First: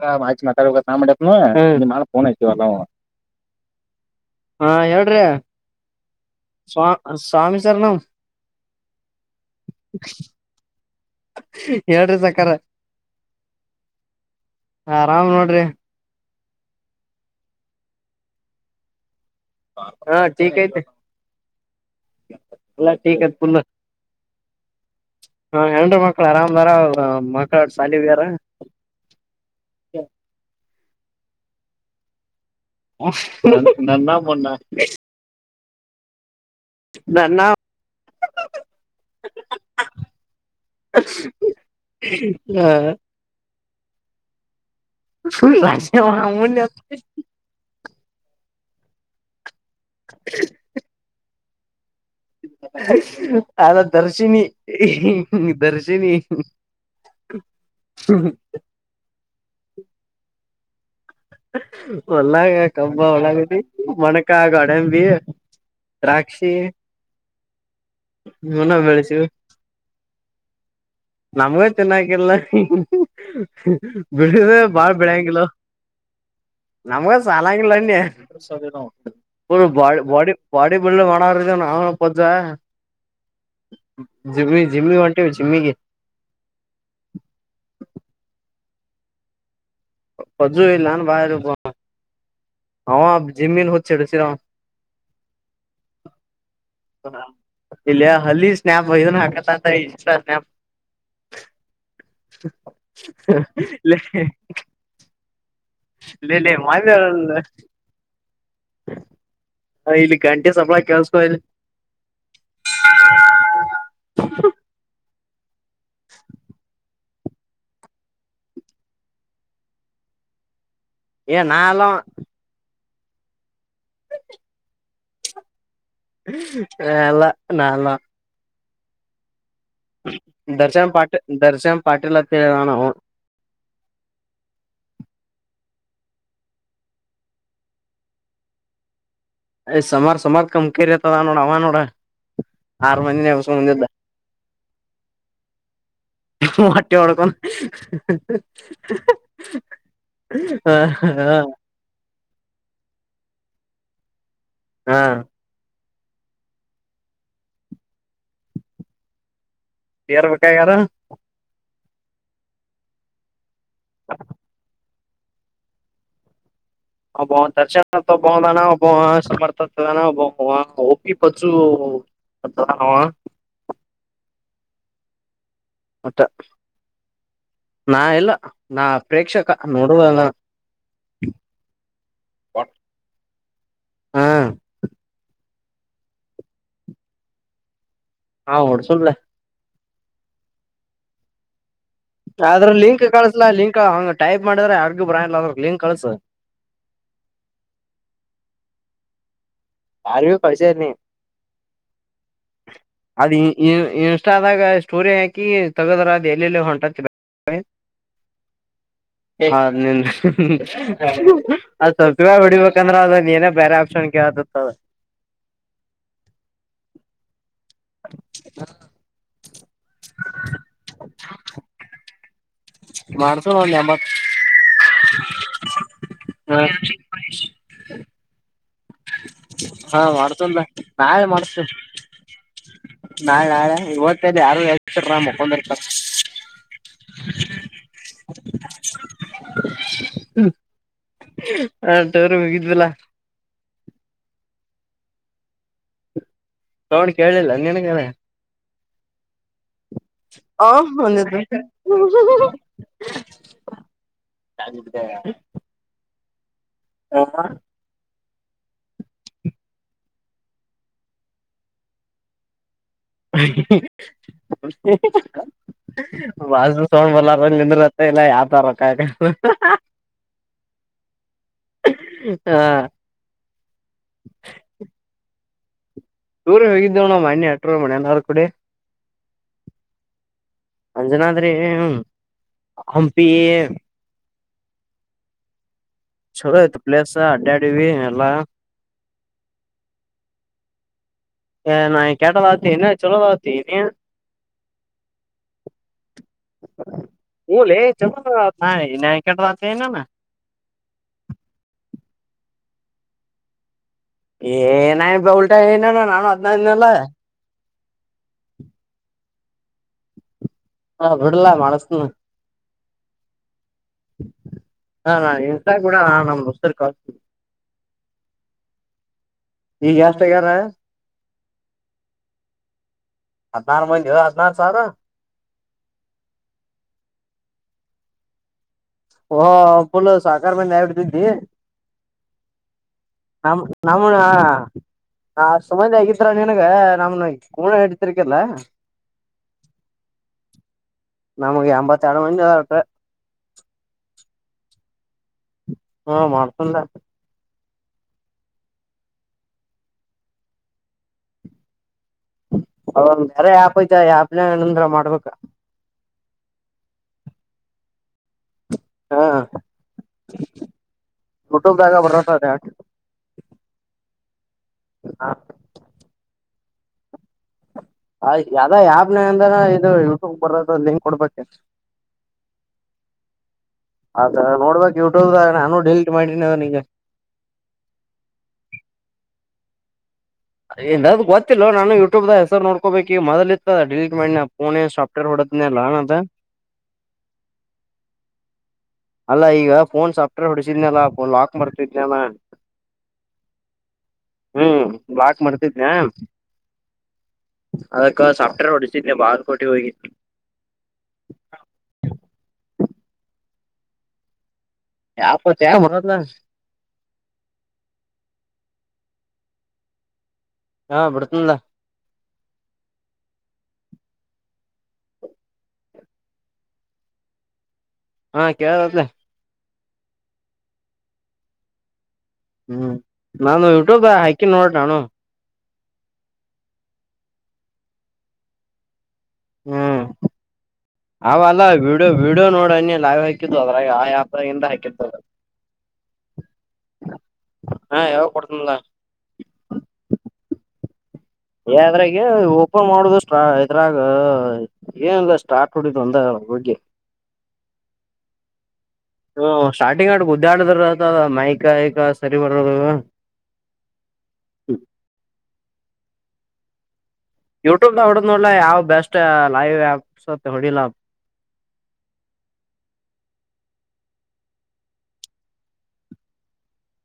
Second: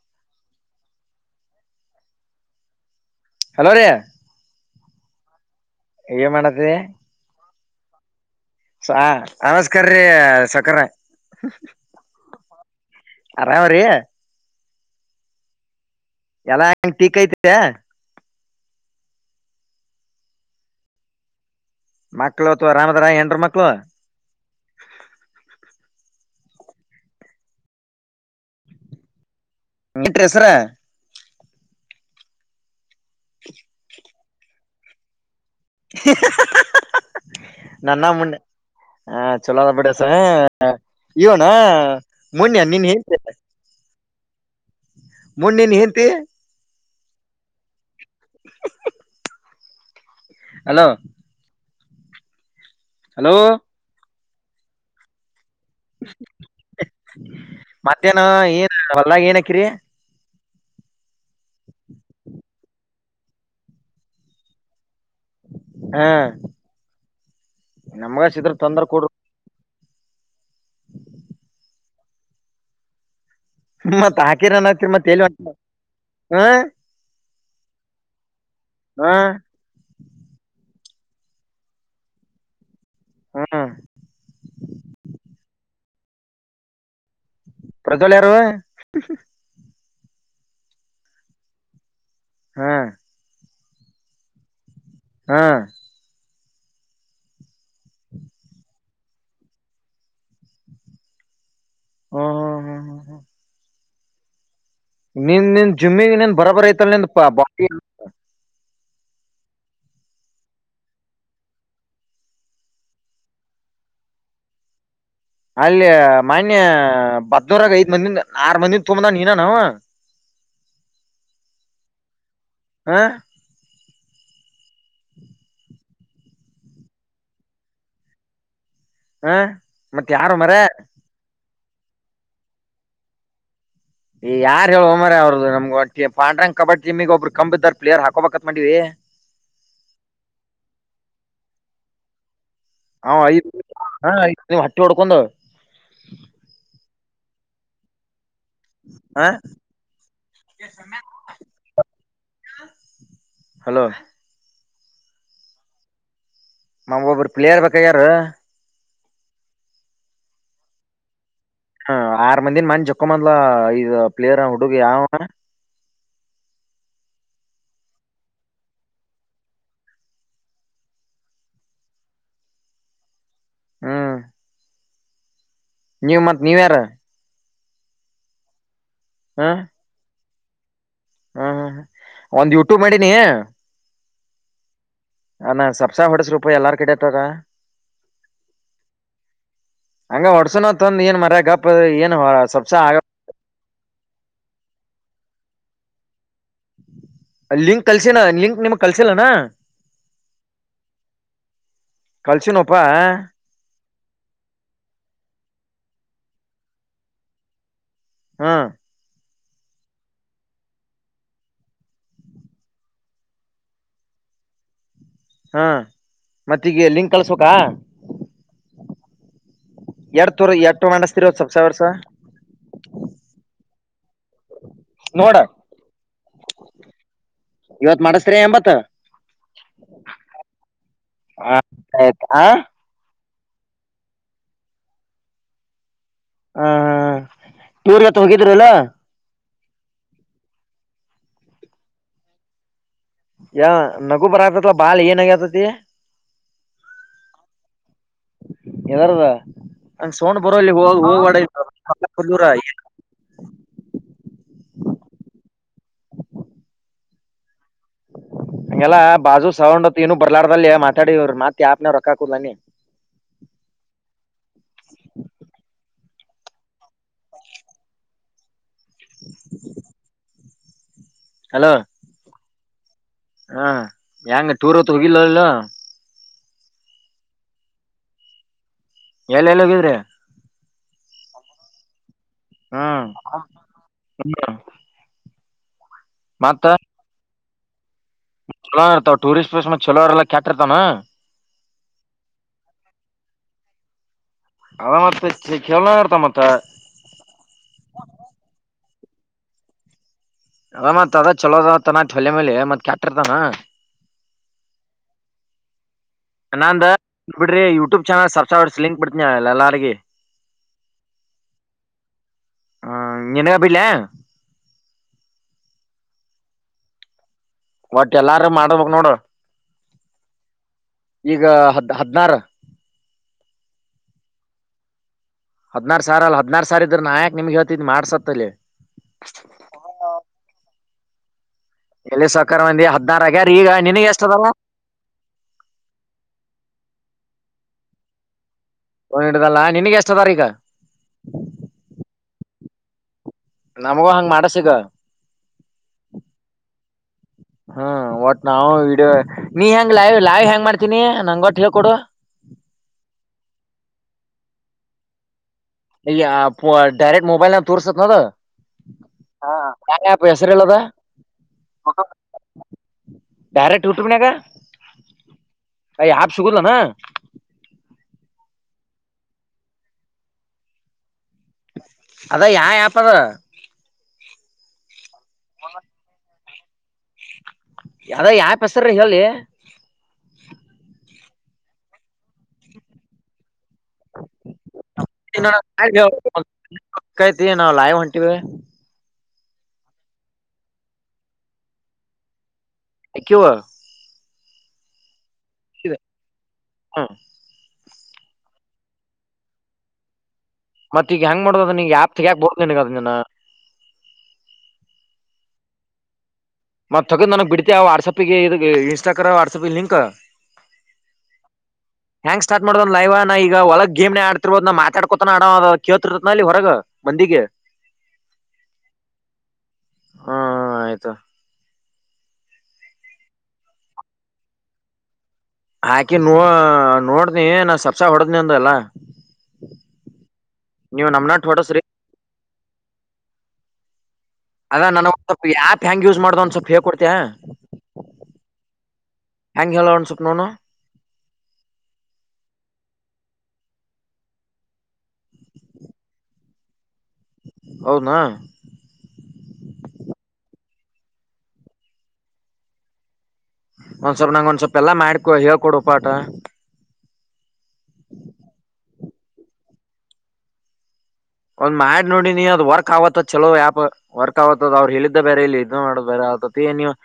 ಮಾ ಮಕ ಬ ನಾಮ ನ ಮ ಮನೇಲಿ ಆತ ಅ ಹಲೋ ರೀ ಹಾ ಹೇಳ್ರಿ ಏನ್ ಸ್ವಾ ಸ್ವಾಮಿ ಸಾರಿನ್ನಂ ಆಮಸ್ಕಾರರ್ರೀ ಸಕರ ಹೇಳ್ರಿ ಸಕಾರ ಅರಾಮ ರ ಆರಾಮ್ ನೋಡ್ರಿ ಎಲ್ಲಾ ಹೆಂಗ ಟೀಕ್ಐತಿದೆ ಹಾ ಕಐತೆ ಮಕ್ಳು ಅಥವಾ ಅಲ್ಲ ಆರಾಮದಾರ ಹೆಂಡ್ರ ಪು ಮಕ್ಳು ಹಾ ಎ್ರ ಮಕ್ಕಳ ಆರಾಮದರ ಮಕ್ಕಳ ಶಾಲಿ ಬಾರ ಬಿಟ್ರ ಹೆಸರಾ ಹ ನನ್ನ ಮ್ಣೆ ಹ ನನ್ನ ನನ್ನ ಮುಣ್ಣೆ ಹಾ ಚಲೋದ ಬಿಡಸ ಇವಣ ಮುನ್ಯ ನೀನ್ ಹೇಳ್ತ ಸ ಮುನ್ ನಿನ್ ಬತ ಹೆಂಡ್ತಿ [unintelligible] ಹಲೋ ಹಲೋ ಅದ ದರ್ಶಿನಿ ದರ್ಶಿನಿ ಮಧ್ಯಾಹ್ನ ಏನ್ ಹೊಲ್ಲಾಗ ಏನಕ್ಕಿರಿ ಹೊಳ್ಳಾಗ ಕಂಬ ಒಳಗ ಮೊಣಕ ಆಗ ಒಡಂಬಿ ಹಾ ದ್ರಾಕ್ಷಿ ನಮ್ಗ ಸಿದ್ರ ಮನ್ನ ತೊಂದ್ರ ಬೆಳೆಸ ಕೊಡ್ರಿ ನಮ್ಗೂ ತಿನ್ನಕಿಲ್ಲ ಮತ್ ಬಿಳ ಹಾಕಿರ ಅನ್ನತ್ತೀರಿ ಬಾಳ ಮತ್ ಎಲ್ಲಿ ಬಿಳಾಯಂಗಲ ಹೊಂಟ ಹಾ ನಮಗೆ ಸಲಂಗಿಲ್ಲ ಹಾ ಬ ಬಡಿ ಬ ಅ ಬಳ್ಳ ಮಾಡ ನಾವ ಹ್ಮ್ ಜಿಮಿ ಜಿಮಿಟ ಜಿಮಿಗೆ ಪ್ರಜ್ವಲ್ ಯಾರ ಪ್ರಜು ಇಲ್ಲಾನ ಬಯಕ ಹಾ ಜಿಮನ್ ಹ ಸರ ಹಾ ಹ ಇಲ್ಲಿ ಅಲ್ಲಿ ಸ್ನ್ಯಾಪ್ ಐನ್ ಹಾಕತ್ತ ಇನ್ಸ್ಟಾ ಸ್ಯಪ್ [inaudible] ಹ್ಮ್ ಹ್ಮ್ [inaudible] ನೀನ್ ನಿನ್ ಜಿಮ್ಮಿಗೆ ನೀನ್ ಲೇಲೇ ಬರೋಬರ ಐತಲ್ ನಿನ್ ಬಾ ಹ ಇಲ್ಲಿ ಗಂಟೆ ಸಬಳ ಕೆಲ್ಸಕ ಇಲ್ಲಿ [inaudible] ಅಲ್ಲಿ ಮಾನ್ಯ ಬದೋರಾಗ ಐದ್ ಮಂದಿನ್ ಆರ್ ಮಂದಿಂದ ತುಂಬದ ನೀನಾನ ಏ ನಾಲೂ ಹ ಹ [inaudible] ನಲ್ಲ ನಲ್ಲಾ ಹ ಮತ್ತ ಯಾರು ಮರ ದರ್ಶನನ್ ಪಾಟಿಲ್ಲತ ನಾಣೋ ಯಾರ್ ಹೇಳ ಒಮರ ಅವ್ರದದು ನಮ್ ಪಾಡ್ರಂಗ ಕಡ್ಡಿ ಟಮಿಗೆ ಒಬ್ರು ಕಂಬ ದರ್ ಪ್ಲೇಯರ್ ಹಾಕೋಬೇಕತ್ ಮಾಡೀವಿ ಯ್ ಸಮಾರ ಸಮಾರ ಕಮಕರಿತದ ನೋಡ ಅವ ನೋಡ ಆರ್ ಹ ಮಂದಿನ ಐದ ಎಬ್ಸ್ಕೊಂಡ್ ಬಂದಿದ್ದ ಹ ಐ ಹಟ್ಟಿ ಹೊಡ್ಕೊಂಡ ಮಟ್ಟಿ ಒಡಕನ್ ಹ ಹಾ ಹಾ ಹಲೋ ಹಾ ಮಮ್ ಒಬ್ಬರು ಪ್ಲೇಯರ್ ಬೇಕ ಯಾರ ಯರ್ ಬೇಕಆಗ್ಯರ ಹ ಆರ್ ಮಂದಿನ್ ಮನ್ ಜಕ್ಕೊಂಬದಲಾ ಐದ ಪ್ಲೇರ್ ಹುಡುಗಿ ಯಾವ ಹ ಹಬ ದರ್ಶನ ಬುದಾನಬ್ಬ ಸಮರ್ಥಬ ಒಪ್ಪಿ ಪು ಅ ಹ ಹ್ಮ್ ಮತ್ತ ನೀವ್ ಮತ್ ನೀವ್ ಯಾರ ನಾ ಎಲ್ಲ ನಾ ಪ್ರೇಕ್ಷಕ ನೋಡುವಲ್ಲ ಹ್ಮ್ ಹ್ಮ್ ಹ ಒಂದ್ ಯೂಟ್ಯೂಬ್ ಮಾಡ ನೀಿ ಹಾ ಅ ನ ಸಪ್ಸಾ ಹೊಡಸ ರೂಪ ಎಲ್ಲಾರ್ ಕಡೆ ತಾಗ ಹಾ ಹೊಡಸನ್ನಲ್ ಹಂಗ ಹೊಡ್ಸುನತ್ ಒಂದ ಏನ್ ಮರ್ಯಗಪ್ಪ ಆದ್ರ ಲಿಂಕ್ ಕಳಿಸಲಾ ಲಿಂಕ್ ಹಂಗ ಟೈಪ್ ಮಾಡಿದ್ರೆ ಅಗ್ಗ ಬ್ರಲ್ಲ್ರ ಇಂಕ ಕಳಸ ಲಿಂಕ್ ಕಲ್ಸನಾ ಲಿಂಕ್ ನಿಮಗ್ ಕಲ್ಸಿಲ್ಲನಾ ಹಾರಿ ಕಸ ನೀ ಕಲ್ಸಿನಪ್ಪಾ ಅದ್ ಇನ್ಸ್ಟಾದಾಗ ಸ್ಟೋರಿ ಹಾಕಿ ತಗೋದ್ರ ಅದು ಎಲ್ಲೆಲ್ಲಿ ಹೊಂಟ ಹ್ಮ ಹ ನಿನ್ ಅದ್ ಸ್ವಲ್ಪ ಹೊಡಿಬೇಕಂದ್ರೆ ಅದ ನೀಏನೇ ಬೇರೆ ಆಪ್ಷನ್ಗೆ ಆತ ಹಕಳ್ ಹಾ ಮತ್ತ ಈಗ ಲಿಂಕ್ ಕಲ್ಸ್ಬೇಕಕ ಎರ ತೂರ್ ಎರ ಮಾಡಸ್ತಿರದ ಸಪ್ಸ ವರ್ಸ ಮಾಡ್ಸ ನ ನಮ್ಮ ನೋಡ ಇವತ್ ಮಾಡಸ್್ರೀ ಎಂಬತ್ ಹಾ ಮಾಡ್ತಂದ ನಾವೇ ಮಾಡಸ್ತೇ ಆ ನಾಳೆ ನಾಳೆ ಇವತ್ತ ಯಾರು ಹೇಳ್ತ ಮುಕೊಂಡ ಇರ್ತ ಟೂರ್ ಇವತ್ ಹೋಗಿದ್ರಲ್ಲ ಆಟವರು ಹೋಗಿದ್ವಲ್ಲಾ ಯ ನಗು ಬರಪ್ಪತ್ ಬಾಲ ಏನಗತತಿ ತೌಣ ಕೇಳಿಲ್ಲ ನನ್ಗಣ ಎದರದ ಹಂಗ ಸೌಂಡ್ ಬರೋ ಇಲ್ಲಿ ಹೋಗ್ ಹೋಹೋ ಹೋಗ್ಡ [unintelligible] ಹ ಹಗೆಲ್ಲಾ ಬಾಜು ಸವಂಡ್ತ್ ನು ಬರ್ಲಾಡ್ದಲ್ಲಿ ಮಾತಾಡವರು ಮತ್ತ ಆಪ್ನ್ ರೊಕ್ಕಾಕುದ್ ನಾನಿ [inaudible] ಬಸ್ು ಸೋೊಂಡ್ ಬಲ್ಲಾರಂದತ್ತ ಇಲ್ಲ ಯಾವತಾರಕ್ಕ ಹಲೋ ಹ್ಮ್ಮ್ ಹಾ ಹೆಂಗ ಟೂರ್ ಹೊತ್ತು ಹೋಗಿಲ್ಲಲ್ಲ ೂರ ಹೋಗಿದ್ದೆವಣಮ್ಮ ಅಣ್ಣೆ ಎಟರೂ ಮನನಾದ ಕೂಡೆ ಎಲ್ಲ ಎಲ್ಲಿ ಹೋಗಿದ್ರೆ ಅಂಜನಾದ್ರಿ ಹ್ಮ್ ಹಂಪಿ [inaudible] ಚೊಲೋ ಮತ್ತ ಇತ್ತ ಪ್ಲೇಸ ಅದ್ಯದಿವಿ ಚಲೋ ಇರ್ತವ ಟೂರಿಸ್ಟ್ ಪ್ಲೇಸ್ ಮತ್ ಚಲೋರೆಲ್ಲ ಕ್ಯಾಟಿರ್ತವ ನಾ ಕೇಟ್ಟ ವಾದತೆನ್ನ ಚಲ್ಲ ವಾದತೆೆ ನೀ ಅದ ಮತ್ ಕೇಳೋ ಇರ್ತ ಮತ್ತ [unintelligible] [inaudible] ಬಲ ಜಮದ ಹಾಯ [unintelligible] ಅ ಮತ್ ಅದ ಚಲೋದತನ ಹೊಲಿ ಮೊಲಿ ಮತ್ ಕ್ಯಾಟರ್ತಾನ ಏನಾನಪ್ಪೆನ ಉಲ್ಟಾ ಹೇಳಿನನ ನಾ ಅಂದ ಬಿಡ್ರಿ ಯೂಟ್ಯೂಬ್ ಚಾನಲ್ ಸಬ್ಸಕ್ರೈಬರ್ಸ್ ಲಿಂಕ್ ಬಿಡ್ತನಿ ಎಲ್ಲರಿಗಿ ಹಾ ಬಿಡ್ಲೆ ಮಾಡಸ್ತಿನಿ ಹ್ಮ್ ನಿನಗ ಬಿಡ್ಲೆ ಹಾ ನಾನ್ ಇರಲಾಕ ಬೀಡಣ್ಣಾ ನಮ್ಮ ದೋಸ್ತರಿಗ್ ಕಳಸ್ತಿನಿ ಒಟ್ಟ ಎಲ್ಲಾರು ಮಾಡಬೇಕ್ ನೋಡು ಈಗ ಎಷ್ಟ ಆಗ್ಯರ ಈಗ ಹದ್ ಹದ್ನಾರ ಹದಿನಾರ ಮಂದಿಯೊ ಹದಿನಾರ ಸಾವಿರ ಹದನಾರ ಸಾವಿರಾಲ್ಲ ಹದನಾರ ಸಾವಿರ ಇದ್ರ ನಾ ಯಾಕ ನಿಮಗ ಹಳ್ತಿದ್ ಮಾಡ್ಸತಲ್ಲಿ ಓ ಪುಲ ಸಾಹುಕಾರ ಮಂದಿ ಆಗಿಬಿಡತಿದ್ದೀ ಎಲ್ಲಿ ಸಹುಕಾರ ಮಂದಿ ಹದ್ನಾರ ಆಗ್ಯಾರ ಈಗ ನಿನಗ ಎಷ್ಟದರ ಅಷ್ಟ ಮಂದಿ ಆಗಿದ್ರ ನಿನ್ಗ ನಮ್ನ ಕೊನ ಇಡ್ತಿರ್ಕಿಲ್ಲಾ ಕೊನ ಹಿಡದಲ್ಲ ನಿನಗ ಎಷ್ಟ ಅದರ ಈಗ ನಮ್ಗೆ ಎಂಬತ್ತೆರಡು ಮಂದಿ [unintelligible] ನಮಗು ಹಂಗ್ ಮಾಡಸಿಗ ಹಾ ಮಾಡಸಮ್ಮ ಲೇ ಹ್ಮ್ ಒಟ್ ನಾವು ವಿಡಿಯ ನೀ ಹೆಂಗ್ ಲೈವ್ ಲೈವ್ ಹೆಂಗ್ ಮಾಡ್ತೀನಿ ನಂಗ ಒಟ್ ಹೇಳ್ ಕೊಡು ಅದು ಒಂದ್ ಕಾರ್ಯ ಆಪ್ ಐತಿ ಆಪನಾಗಿಂದ್ರ ಮಾಡ್ಬೇಕ ಡೈರೆಕ್ಟ್ ಮೊಬೈಲ್ ನಾಗ ತೋರಿಸತ ಅದು ಹಾ ಹ ಯಾವ ಆಪ್ಪು ಹೆಸರ ಹೇಳದು ಯೂಟ್ಯೂಬ್ದಾಗ ಬರತ್ತ ಅದ ಬ್ಯಾರೆ ಟೂರ್ [inaudible] ಆ ಶುಗಲ್ಲ ನ ಅಲ್ಲಿ ಆ್ಯಪ್ನಗ ಅಂದ್ರ ಇದು ಯೂಟ್ಯೂಬ ಬರೋದು ಲಿಂಕ್ ಕೊಡ್ಬೇಕ ಅದ ಯಾ ಆಪ್ ಅದ ಅದ ನೋಡ್ಬೇಕು ಯೂಟ್ಯೂಬದಾಗ ನಾನು ಡಿಲೀಟ್ ಮಾಡೀನಿ ಅವನಿಗ ಯದ ಆಫ್ ಹೆಸರ ಹೇಳಲೇ ಎ ನನಗು ಗೊತ್ತಿಲ್ಲೊ ನಾನು ಯೂಟ್ಯೂಬದಾಗ ಹೆಸರ ನೋಡ್ಕೋಬೇಕ ಈಗ ಮೊದಲ ಇತ್ತ ಡಿಲಿಟ್ ಮಾಡಿನಾ ಪೋನಿಗ ಸೊಫ್ಟವೇರ್ ಹೊಡದನಲ್ಲಾ ಅಂತ ಅಕ್ಕೈತಿ ನಾವು ಲೈವ್ ಹೊಂಟಿವಿ ಅಲ್ಲಾ ಈಗ ಫೋನ್ ಸಾಫ್ಟ್ವೇರ್ ಹೊಡಸಿದ್ನಲ್ಲ ಫೋನ್ ಲಾಕ್ ಮಾಡ್ತತೈತೆನ ಹವ [unintelligible] ಹ್ಮ್ ಲಾಕ್ ಮರ್ತಿದ್ನಾ ಹ್ಮ್ ಅದಕ್ಕ ಸಾಫ್ಟ್ವೇರ್ ಓಡಿಸಿದೆ ಬಾಗಲುಕೋಟಿ ಹೋಗಿ ಮತ್ತ ಈಗ ಹೆಂಗ ಮಾಡುದು ಅದು ನಿಗ ಆಫ್ ತೆಗ್ಯಾಕ ಬೋದನಿನಗ ಅದ ನಿನ್ನ ೋ ತ ಮನತ್ ನ [unintelligible] ಮತ್ತ ತಗದ ನನಗ್ ಬಿಡ್ತತಿ ಆ ವಾಟ್ಸಾಪ್ಗೆ ಇ ಇನ್ಸ್ಟಾಗ್ರ ವಾಟ್ಸಾಪ್ ಲಿಂಕ್ ಹಾ ಬುಡ್ತಿನಲ್ಲ ಯಾಂಗ ಸ್ಟಾರ್ಟ ಮಾಡೋದ್ ಲೈವ್ ನಾ ಈಗ ಒಳಗ್ ಗೇಮನ್ಯಾಗ ಆಡ್ತಿರ್ಬೋದ ನಿ ಮಾತಾಕೋತ ನೆ ಆಡೋವ ಅದ ಕೇಳ್ತಿತರನ ಹೊರಗ್ ಮಂದಿಗೆ ಹಾ ಕೇಳದಲ ಹ್ಮ್ ಹ್ಮ್ ಆಯ್ತೊ ಹ್ಮ್ ನಂದ ಯೂಟ್ಯೂಬ್ ಹಾಕಿನ ನೋಡ ನಾನು ಆಕಿ ನೋ ನೋಡನಿ ನಾ ಸಪ್ಸಾ ಹೊಡದ್ನಿ ಅಂದಲ್ಲ ಹ್ಮ್ ಅವಲ್ಲ ಹೊಡಸ್ರಿ ವಿಡಿಯೋ ವಿಡಿಯೋ ನೋಡನಿ ಲೈವ್ ಹಾಕಿದ್ದು ಅದ್ರಾಗ ಆ ಆಪ್ ಅದ ನನಗ ಒಂದ ಸ್ವಲ್ಪ ಆಫ್ ಹೆಂಗ ಯೂಸ್ ಮಾಡೋದು ಒಂದು ಸ್ವಲ್ಪ ಹೇಳ ಕೊಡ್ತೀಯಾ ಹಾ ಯಾವಾಗ ಕೊಡ್ತನಲ್ಲ ಹೆಂಗ ಹೇಳ ಸ್ವಲ್ಪ ನೋಡನು ಅದ್ರಾಗ ಓಪನ್ ಮಾಡುದು ಸ್ಟ ಇದ್ರಾಗ ಏನ್ ಸ್ಟಾರ್ಟ್ ಒಡಿದ ಒಂದ ಓಕೆ ಹೌದ್ನಾ. ಹ ಸ್ಟಾರ್ಟಿಂಗ್ ಆ ಉುದ್ದಾಡಿದ್ರ ಅತದ ಮೈಕಕ ಸರಿ ಬ ಒಂದ್ ಸ್ವಲ್ಪ ನಂಗ್ ಸ್ವಲ್ಪ ಎಲ್ಲಾ ಮಾಡ್ಕೊಡು ಹೇಳ್ಕೊಡು ಪಾಠ. ಯೂಟ್ಯೂಬ್ ನ ಹೊಡದ್ ನೋಡ್ಲ ಯಾವ್ ಬೆಸ್ಟ್ ಲೈವ್ ಆಪ್ಸ್ ಅಂತ ಹೊಡಿಲ. ಒಂದ್ ಮಾಡಿ ನೋಡಿ ನೀ ಅದು ವರ್ಕ್ ಆವತ್ ಚಲೋ ಆ್ಯಪ್ ವರ್ಕ್ ಆತ್ತದ ಅವರು ಹೇಳಿದ್ದ ಬೇರೆ ಇಲ್ಲಿ ಇದ್ನ ಮಾಡ ಬೇಗ. [unintelligible]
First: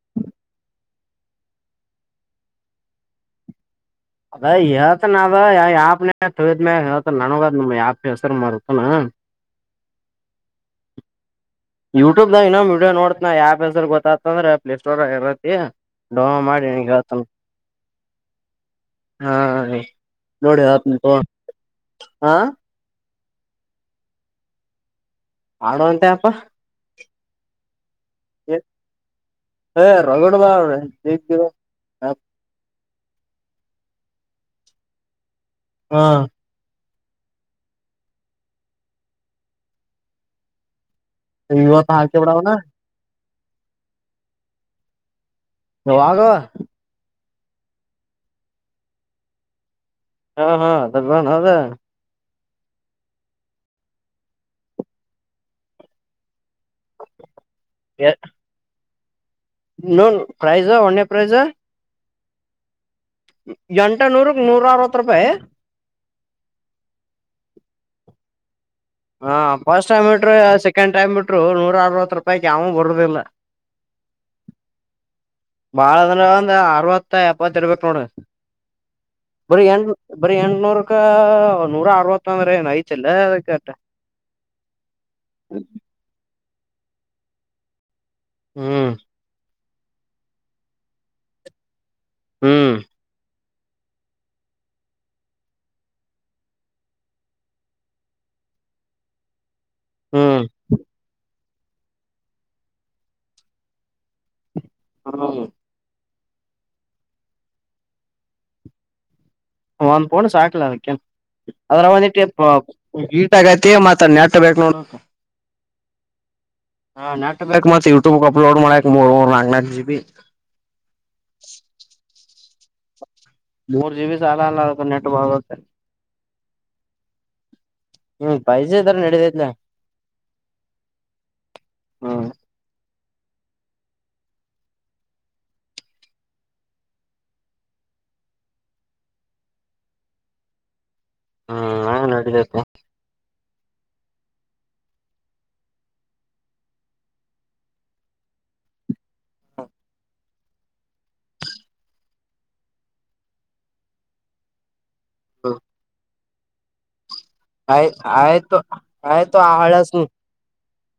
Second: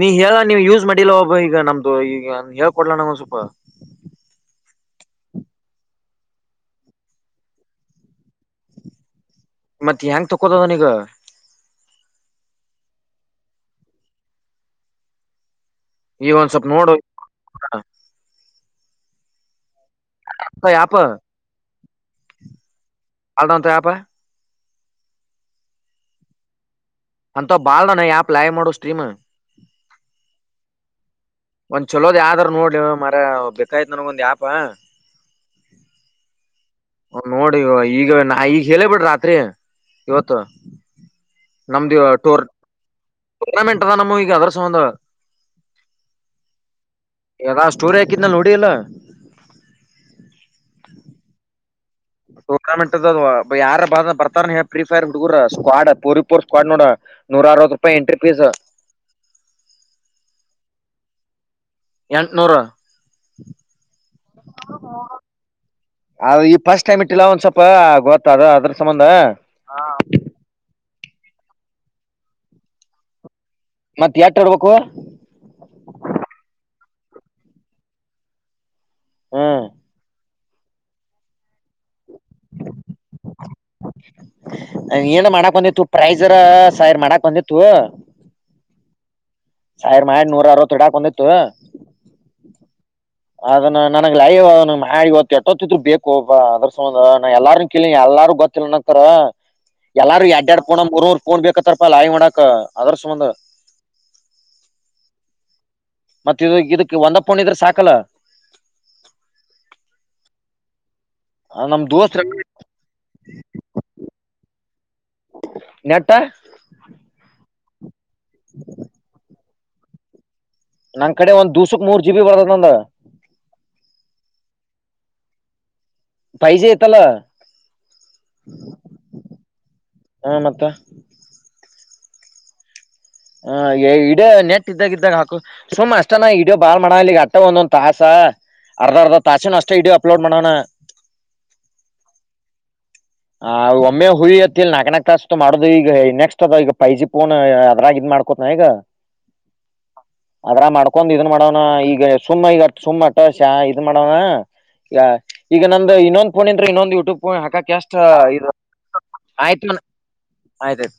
ನೀ ಹೇಳ ನೀ ಯೂಸ್ ಮಾಡಿಲ್ಲ ಒಬ್ಬ ಈಗ ನಮ್ದು ಈಗ ಹೇಳ್ಕೊಡ್ಲ ನಂಗೊಂದ್ ಸ್ವಲ್ಪ ಅದ ಹೇಳ್ತನದ ಯಾಪ್ನ ತಯಿದ್ಮ್ಯ ಹೇಳ್ತ ನನಗದ ನಮ ಯಾಪ್ ಹೆಸರು ಮಾರತಾನ ಮತ್ತ ಹೆಂಗ್ ತಕೋದದನ ಈಗ. ಯೂಟ್ಯೂಬ್ ದಾಗ ಇನ್ನೊಂದ್ ವಿಡಿಯೋ ನೋಡತ್ನ ಯಾಪ್ ಹೆಸರು ಗೊತ್ತಂದ್ರೆ ಪ್ಲೇ ಸ್ಟೋರಾಗ್ ಇರತ್ತತಿ. ಡೋಮ ಈಗ ಒಂದ್ ಮಾಡಡಿಿ ಸ್ವಲ್ಪ ನನಗೆ ನೋಡು ಹತನ ಹಾ ನೋಡಿ ಆ್ಯಪ್ ಹೇಳ್ತಿನಿ ತಗೊ ಆ. ಅಲ್ಡಂತ ಯಪ ಆಡೋಂಟೇ ಅಪ್ಪ ಅಂತ ಬಾಲ್ದನ ಆ್ಯಪ್ ಲೈವ್ ಮಾಡು ಸ್ಟ್ರೀಮ್ ಹ ರಗಡ ಬ ರ ಒಂದ್ ಚಲೋದ್ ಯಾವದರ ನೋಡ್ ಹೇಳೋ ಮರಾಯ ಬೇಕಾಯ್ತ್ ನನ್ಗ್ ಒಂದ್ ಯಪ. ಹಾ. ಅವ್ರ್ ನೋಡಿ ಈಗ ನಾ ಈಗ ಹೇಳೇ ಬಿಡ್ರಿ ರಾತ್ರಿ ಇವತ್ತು. ವಿವಾ ತ ಹಾರಕ ಬಡಾವಣ ಟೂರ್ನಾಮೆಂಟದ ನಮ್ಮವ್ ಈಗ ಅದರ ಸಂಬಂಧ. [unintelligible] ಯದ ಸ್ಟೋರಿ ಹಾಕಿದ್ನ ನೋಡಿ ಅಲ್ಲ. ಹಾ ಹಾ ಅದ ಟೂರ್ನಾಮೆಂಟ್ ಯಾರ ಭ ಬರ್ತಾರ ಫ್ರೀ ಫೈರ್ ಬಿರ ಸ್ವಾಡ್ ಪೂರಿ [unintelligible] ಸ್ಕ್ವಾಡ್ ನೋಡ ನೂರ ಅರವತ್ತು ರೂಪಾಯಿ entry fees. No prize one prize ಎಂಟ್ನೂರು. ಎಂಟನೂರುಕ್ ನೂರ ಅರವತ್ತು ರೂಪಾಯಿ ಅ ಈ ಫಸ್ಟ್ ಟೈಮ್ ಇಟ್ಟಿಲ್ಲ ಒಂದ್ ಸ್ವಲ್ಪ ಗೊತ್ತದು ಅದ್ರ ಸಂಬಂಧ ಹಾ ಫಸ್ಟ್ ಟೈಮ್ ಇಟ್ರು ಸೆಕೆಂಡ್ ಟೈಮ್ ಇಟ್ರು ನೂರ ಅರ್ವತ್ ರೂಪಾಯಿಗ್ ಯಾವ್ನು ಬರುದಿಲ್ಲ. ಮತ್ ಎಟ್ ಇಡ್ಬೇಕು ಬಾಳ ಅ್ರ ಒಂದ ಅರವತ್ತ ಎಪ್ಪತ್ತ ಇಡ್ಬೇಕ ನೋಡ ಹ್ಮ್ ಬರಿ ಎಂ ಬರಿ ಎಂಟನೂರಕ್ಕ ನೂರ ಅರವತ್ತ ಅಂದ್ರ ಏನ್ ಐತಲ್ಲ ಅದಕ್ಕೆ. ನ ಏನ ಮಾಡಾಕ್ ಬಂದಿತ್ತು ಪ್ರೈಜರ ಸಾಯರ್ ಮಾಡಾಕ್ ಬಂದಿತ್ತು ಹ್ಮ್. ಸಾವಿರ ಮಹ ನೂರ ಅರವ ಹಿಡಾಕಂದಿತ್ತು ಹ್ಮ್. ಅದನ್ನ ನನಗ್ ಲೈವ್ ಅದಿ ಇವ ಎಟ್ಟತ್ತ ಇದ್ ಬೇಕು ಅದ್ರ ಸಂಬಂಧ ಎಲ್ಲಾರ ಕೇಳ ಎಲ್ಲಾರ [unintelligible] ಎಲ್ಲಾರು ಹ್ಮ್ ಎಡ್್ಯಾಡ್ ಪೋಣ ಮೂರರ್ ಕೋೊಂಡ್ ಬೇಕತ್ತಾರಪ ಲಾಯಿ ಮಾಡಕ್ ಅದ್ರ ಸುಮಂದ [unintelligible] ಮತ್ತ ಇದು ಇದಕ್ ಒಂದ ಫೋನ್ ಇದ್ರೆ ಸಾಕಲ್ಲ. ಒಂದ್ ಪೌಂಡ್ ಸಾಕ್ಲ ಅದಕ್ಕೆ. ಆ, ನಮ್ ಅದ್ರ ದೋಸ್ತ್ ಒಂದ್ಿಟ್ಟ ಹೀಟ್ ಆಗೈತಿ ಮತ್ತ ನೆಟಬೇಕ್ ನೋ ನೆಟ್ಟ ಹಕ್ ಮತ್ತತ್ ಯೂಟ್ಯೂಬ್ಕ್ ಅಪ್ಲೋಡ್ ಮಾಡ್ಯಾಕ್ ಮೂರ್ ಮೂರು ನಾಂಗನಾ ಜೀಬಿ ನಂಗ್ ಕಡೆ ಒಂದ್ ದೂಸಕ್ ಮೂರ್ ಜಿ ಬಿ ಬರ್ದದ್ ನಂದ. ಮೂರ್ ಜಿ ಬಿ ಸಾಲ ಅಲ್ಲ ಅದಕ್ಕೆ ನೆಟ್ [unintelligible] ಫೈವ್ ಜಿ ಇತಲ್ಲ. ಹ್ಮ್ ಫೈವ್ ಜಿ ಇದ್ರೆ ನಡಿತೈತ್ ಲೇ ಹಾ ಮತ್ತ ಹ್ಮ್. ಹ ಇಡ ನೆಟ್ ಇದ್ದಾಗ ಇದ್ದಾಗ ಹಾಕು ಸುಮ್ ಅಷ್ಟನ ಇಡ ಬಾಳ್ ಮಾಡಲಿ ಅಟ್ಟ ಒಂದೊಂದ್ ತಾಸ ಅರ್ಧ ಅರ್ಧ ತಾಸೆನು ಅಷ್ಟೇ ವಿಡಿಯೋ ಅಪ್ಲೋಡ್ ಮಾಡೋಣ ಹ್ಮ್ ನಾ ನೋಡಬೇಕು ಆ ಒಮ್ಮೆ ಹುರಿ ಅತ್ತಿಲ್ ನಾಕನಕ್ ಕಾಸ್ ಮಾಡೋ ಈಗ ನೆಕ್ಸ್ಟ್ ಅದ್ ಈಗ ಪೈಜಿ ಪೋನ್ ಅದ್ರಾಗ ಇದ್ ಮಾಡು. ಕೊತಾಯಗ ಅದ್ರ ಮಾಡ್ಕೊಂಡ್ ಇದನ್ ಮಾಡವ್ನ ಈಗ ಸುಮ್ಮ್ ಈಗ ಸುಮ್ಮ ಅಟ್ಟಷ ಇದ್ ಮಾಡವ್ನ. ಈ ಈಗ ನಂದು ಇನ್ನೊಂದು ಫೋನ್ ಇದ್ರೆ ಇನ್ನೊಂದು ಯಟ್ಯೂಬ್ ಫೋನ್ ಹಾಕಕ್ ಆಯ್ ಇದು ಆಯ್ತು ಆಯ್ತು ಆಳಾಸ್ ಆಯ್ತಾಯ್ತು.